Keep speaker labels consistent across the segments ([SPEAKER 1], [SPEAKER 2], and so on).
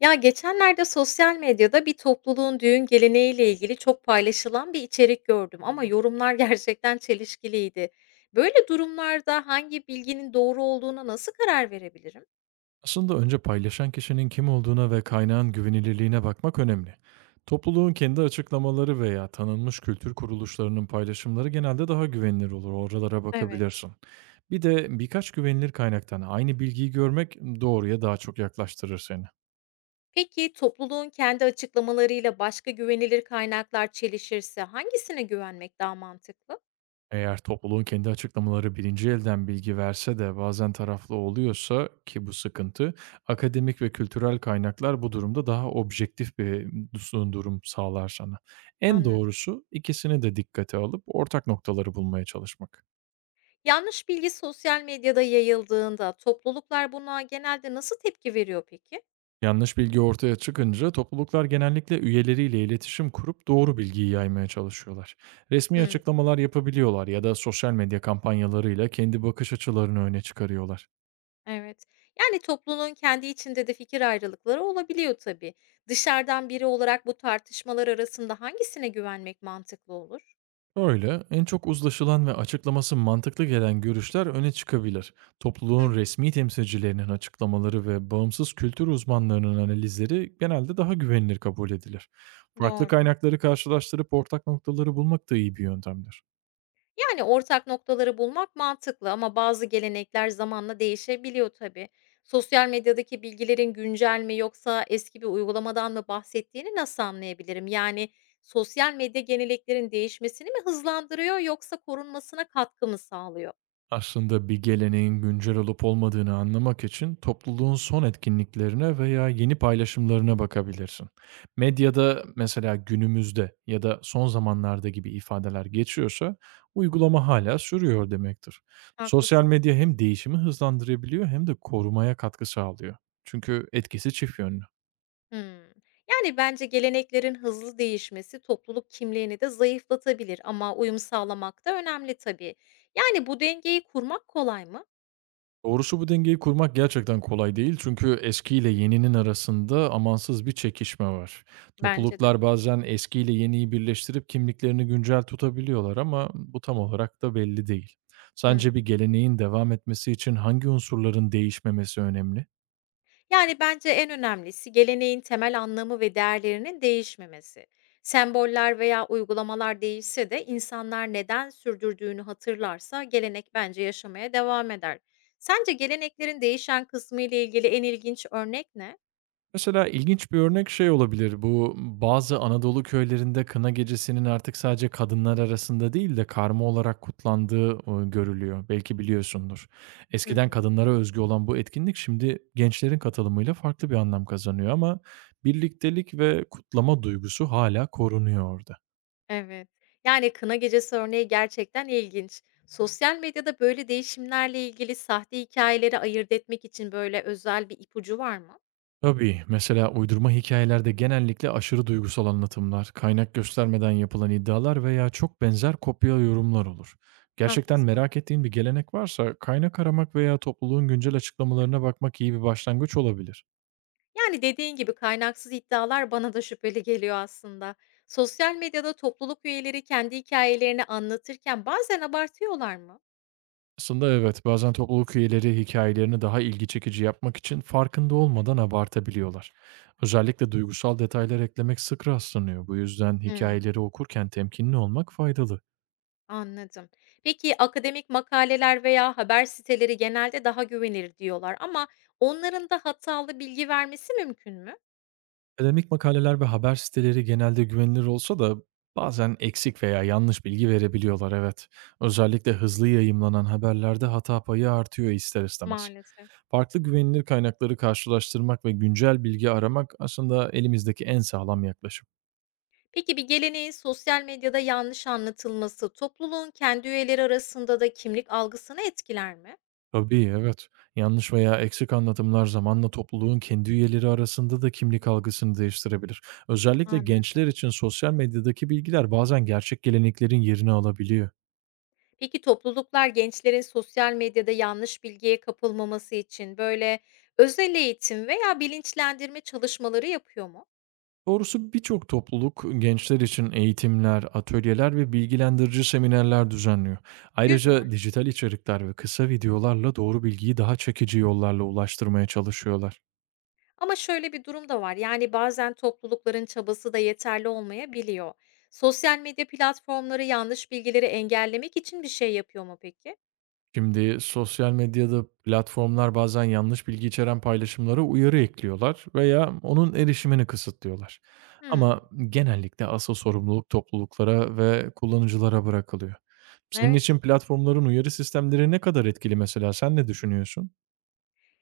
[SPEAKER 1] Ya geçenlerde sosyal medyada bir topluluğun düğün geleneğiyle ilgili çok paylaşılan bir içerik gördüm ama yorumlar gerçekten çelişkiliydi. Böyle durumlarda hangi bilginin doğru olduğuna nasıl karar verebilirim?
[SPEAKER 2] Aslında önce paylaşan kişinin kim olduğuna ve kaynağın güvenilirliğine bakmak önemli. Topluluğun kendi açıklamaları veya tanınmış kültür kuruluşlarının paylaşımları genelde daha güvenilir olur. Oralara
[SPEAKER 1] Evet.
[SPEAKER 2] bakabilirsin. Bir de birkaç güvenilir kaynaktan aynı bilgiyi görmek doğruya daha çok yaklaştırır seni.
[SPEAKER 1] Peki topluluğun kendi açıklamalarıyla başka güvenilir kaynaklar çelişirse hangisine güvenmek daha mantıklı?
[SPEAKER 2] Eğer topluluğun kendi açıklamaları birinci elden bilgi verse de bazen taraflı oluyorsa ki bu sıkıntı, akademik ve kültürel kaynaklar bu durumda daha objektif bir durum sağlar sana. En
[SPEAKER 1] Anladım.
[SPEAKER 2] doğrusu ikisini de dikkate alıp ortak noktaları bulmaya çalışmak.
[SPEAKER 1] Yanlış bilgi sosyal medyada yayıldığında topluluklar buna genelde nasıl tepki veriyor peki?
[SPEAKER 2] Yanlış bilgi ortaya çıkınca topluluklar genellikle üyeleriyle iletişim kurup doğru bilgiyi yaymaya çalışıyorlar. Resmi
[SPEAKER 1] Hmm.
[SPEAKER 2] açıklamalar yapabiliyorlar ya da sosyal medya kampanyalarıyla kendi bakış açılarını öne çıkarıyorlar.
[SPEAKER 1] Evet. Yani topluluğun kendi içinde de fikir ayrılıkları olabiliyor tabii. Dışarıdan biri olarak bu tartışmalar arasında hangisine güvenmek mantıklı olur?
[SPEAKER 2] Öyle, en çok uzlaşılan ve açıklaması mantıklı gelen görüşler öne çıkabilir.
[SPEAKER 1] Hı
[SPEAKER 2] Topluluğun
[SPEAKER 1] hı,
[SPEAKER 2] resmi temsilcilerinin açıklamaları ve bağımsız kültür uzmanlarının analizleri genelde daha güvenilir kabul edilir. Farklı
[SPEAKER 1] doğru.
[SPEAKER 2] kaynakları karşılaştırıp ortak noktaları bulmak da iyi bir yöntemdir.
[SPEAKER 1] Yani ortak noktaları bulmak mantıklı ama bazı gelenekler zamanla değişebiliyor tabii. Sosyal medyadaki bilgilerin güncel mi yoksa eski bir uygulamadan mı bahsettiğini nasıl anlayabilirim? Yani sosyal medya geleneklerin değişmesini mi hızlandırıyor yoksa korunmasına katkı mı sağlıyor?
[SPEAKER 2] Aslında bir geleneğin güncel olup olmadığını anlamak için topluluğun son etkinliklerine veya yeni paylaşımlarına bakabilirsin. Medyada mesela günümüzde ya da son zamanlarda gibi ifadeler geçiyorsa uygulama hala sürüyor demektir. Sosyal
[SPEAKER 1] Haklısın.
[SPEAKER 2] medya hem değişimi hızlandırabiliyor hem de korumaya katkı sağlıyor. Çünkü etkisi çift yönlü.
[SPEAKER 1] Hımm. Yani, bence geleneklerin hızlı değişmesi topluluk kimliğini de zayıflatabilir ama uyum sağlamak da önemli tabii. Yani, bu dengeyi kurmak kolay mı?
[SPEAKER 2] Doğrusu bu dengeyi kurmak gerçekten kolay değil. Çünkü eskiyle yeninin arasında amansız bir çekişme var.
[SPEAKER 1] Bence de.
[SPEAKER 2] Topluluklar bazen eskiyle yeniyi birleştirip kimliklerini güncel tutabiliyorlar ama bu tam olarak da belli değil. Sence bir
[SPEAKER 1] Hımm.
[SPEAKER 2] geleneğin devam etmesi için hangi unsurların değişmemesi önemli?
[SPEAKER 1] Yani, bence en önemlisi geleneğin temel anlamı ve değerlerinin değişmemesi. Semboller veya uygulamalar değişse de insanlar neden sürdürdüğünü hatırlarsa gelenek bence yaşamaya devam eder. Sence geleneklerin değişen kısmı ile ilgili en ilginç örnek ne?
[SPEAKER 2] Mesela ilginç bir örnek şey olabilir. Bu bazı Anadolu köylerinde kına gecesinin artık sadece kadınlar arasında değil de karma olarak kutlandığı, görülüyor. Belki biliyorsundur.
[SPEAKER 1] Hı
[SPEAKER 2] Eskiden
[SPEAKER 1] hı.
[SPEAKER 2] kadınlara özgü olan bu etkinlik şimdi gençlerin katılımıyla farklı bir anlam kazanıyor ama birliktelik ve kutlama duygusu hala korunuyor orada.
[SPEAKER 1] Evet. Yani kına gecesi örneği gerçekten ilginç. Sosyal medyada böyle değişimlerle ilgili sahte hikayeleri ayırt etmek için böyle özel bir ipucu var mı?
[SPEAKER 2] Tabii, mesela uydurma hikayelerde genellikle aşırı duygusal anlatımlar, kaynak göstermeden yapılan iddialar veya çok benzer kopya yorumlar olur. Gerçekten
[SPEAKER 1] Haklısın.
[SPEAKER 2] merak ettiğin bir gelenek varsa kaynak aramak veya topluluğun güncel açıklamalarına bakmak iyi bir başlangıç olabilir.
[SPEAKER 1] Yani dediğin gibi kaynaksız iddialar bana da şüpheli geliyor aslında. Sosyal medyada topluluk üyeleri kendi hikayelerini anlatırken bazen abartıyorlar mı?
[SPEAKER 2] Aslında evet, bazen topluluk üyeleri hikayelerini daha ilgi çekici yapmak için farkında olmadan abartabiliyorlar. Özellikle duygusal detaylar eklemek sık rastlanıyor. Bu yüzden
[SPEAKER 1] Hımm,
[SPEAKER 2] hikayeleri okurken temkinli olmak faydalı.
[SPEAKER 1] anladım. Peki akademik makaleler veya haber siteleri genelde daha güvenilir diyorlar ama onların da hatalı bilgi vermesi mümkün mü?
[SPEAKER 2] Akademik makaleler ve haber siteleri genelde güvenilir olsa da bazen eksik veya yanlış bilgi verebiliyorlar evet. Özellikle hızlı yayımlanan haberlerde hata payı artıyor ister istemez.
[SPEAKER 1] Maalesef.
[SPEAKER 2] Farklı güvenilir kaynakları karşılaştırmak ve güncel bilgi aramak aslında elimizdeki en sağlam yaklaşım.
[SPEAKER 1] Peki bir geleneğin sosyal medyada yanlış anlatılması topluluğun kendi üyeleri arasında da kimlik algısını etkiler mi?
[SPEAKER 2] Tabii evet. Yanlış veya eksik anlatımlar zamanla topluluğun kendi üyeleri arasında da kimlik algısını değiştirebilir. Özellikle
[SPEAKER 1] Anladım.
[SPEAKER 2] gençler için sosyal medyadaki bilgiler bazen gerçek geleneklerin yerini alabiliyor.
[SPEAKER 1] Peki topluluklar gençlerin sosyal medyada yanlış bilgiye kapılmaması için böyle özel eğitim veya bilinçlendirme çalışmaları yapıyor mu?
[SPEAKER 2] Doğrusu birçok topluluk gençler için eğitimler, atölyeler ve bilgilendirici seminerler düzenliyor.
[SPEAKER 1] Güzel.
[SPEAKER 2] Ayrıca dijital içerikler ve kısa videolarla doğru bilgiyi daha çekici yollarla ulaştırmaya çalışıyorlar.
[SPEAKER 1] Ama şöyle bir durum da var. Yani bazen toplulukların çabası da yeterli olmayabiliyor. Sosyal medya platformları yanlış bilgileri engellemek için bir şey yapıyor mu peki?
[SPEAKER 2] Şimdi sosyal medyada platformlar bazen yanlış bilgi içeren paylaşımlara uyarı ekliyorlar veya onun erişimini kısıtlıyorlar.
[SPEAKER 1] Hmm,
[SPEAKER 2] Ama genellikle asıl sorumluluk topluluklara ve kullanıcılara bırakılıyor. Senin
[SPEAKER 1] evet.
[SPEAKER 2] için platformların uyarı sistemleri ne kadar etkili, mesela sen ne düşünüyorsun?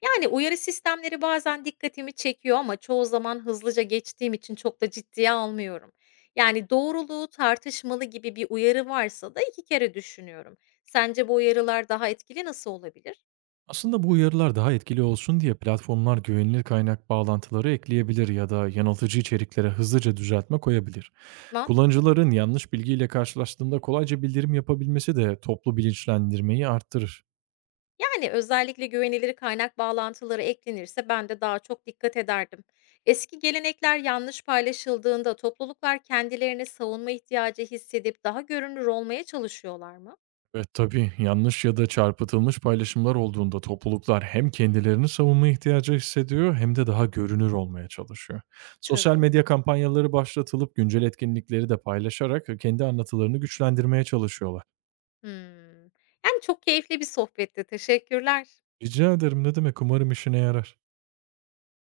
[SPEAKER 1] Yani, uyarı sistemleri bazen dikkatimi çekiyor ama çoğu zaman hızlıca geçtiğim için çok da ciddiye almıyorum. Yani, doğruluğu tartışmalı gibi bir uyarı varsa da 2 kere düşünüyorum. Sence bu uyarılar daha etkili nasıl olabilir?
[SPEAKER 2] Aslında bu uyarılar daha etkili olsun diye platformlar güvenilir kaynak bağlantıları ekleyebilir ya da yanıltıcı içeriklere hızlıca düzeltme koyabilir.
[SPEAKER 1] Mantıklı.
[SPEAKER 2] Kullanıcıların yanlış bilgiyle karşılaştığında kolayca bildirim yapabilmesi de toplu bilinçlendirmeyi arttırır.
[SPEAKER 1] Yani, özellikle güvenilir kaynak bağlantıları eklenirse ben de daha çok dikkat ederdim. Eski gelenekler yanlış paylaşıldığında topluluklar kendilerini savunma ihtiyacı hissedip daha görünür olmaya çalışıyorlar mı?
[SPEAKER 2] Ve tabii yanlış ya da çarpıtılmış paylaşımlar olduğunda topluluklar hem kendilerini savunma ihtiyacı hissediyor hem de daha görünür olmaya çalışıyor. Sosyal
[SPEAKER 1] Tabii.
[SPEAKER 2] medya kampanyaları başlatılıp güncel etkinlikleri de paylaşarak kendi anlatılarını güçlendirmeye çalışıyorlar.
[SPEAKER 1] Hımm. Yani, çok keyifli bir sohbetti. Teşekkürler.
[SPEAKER 2] Rica ederim, ne demek. Umarım işine yarar.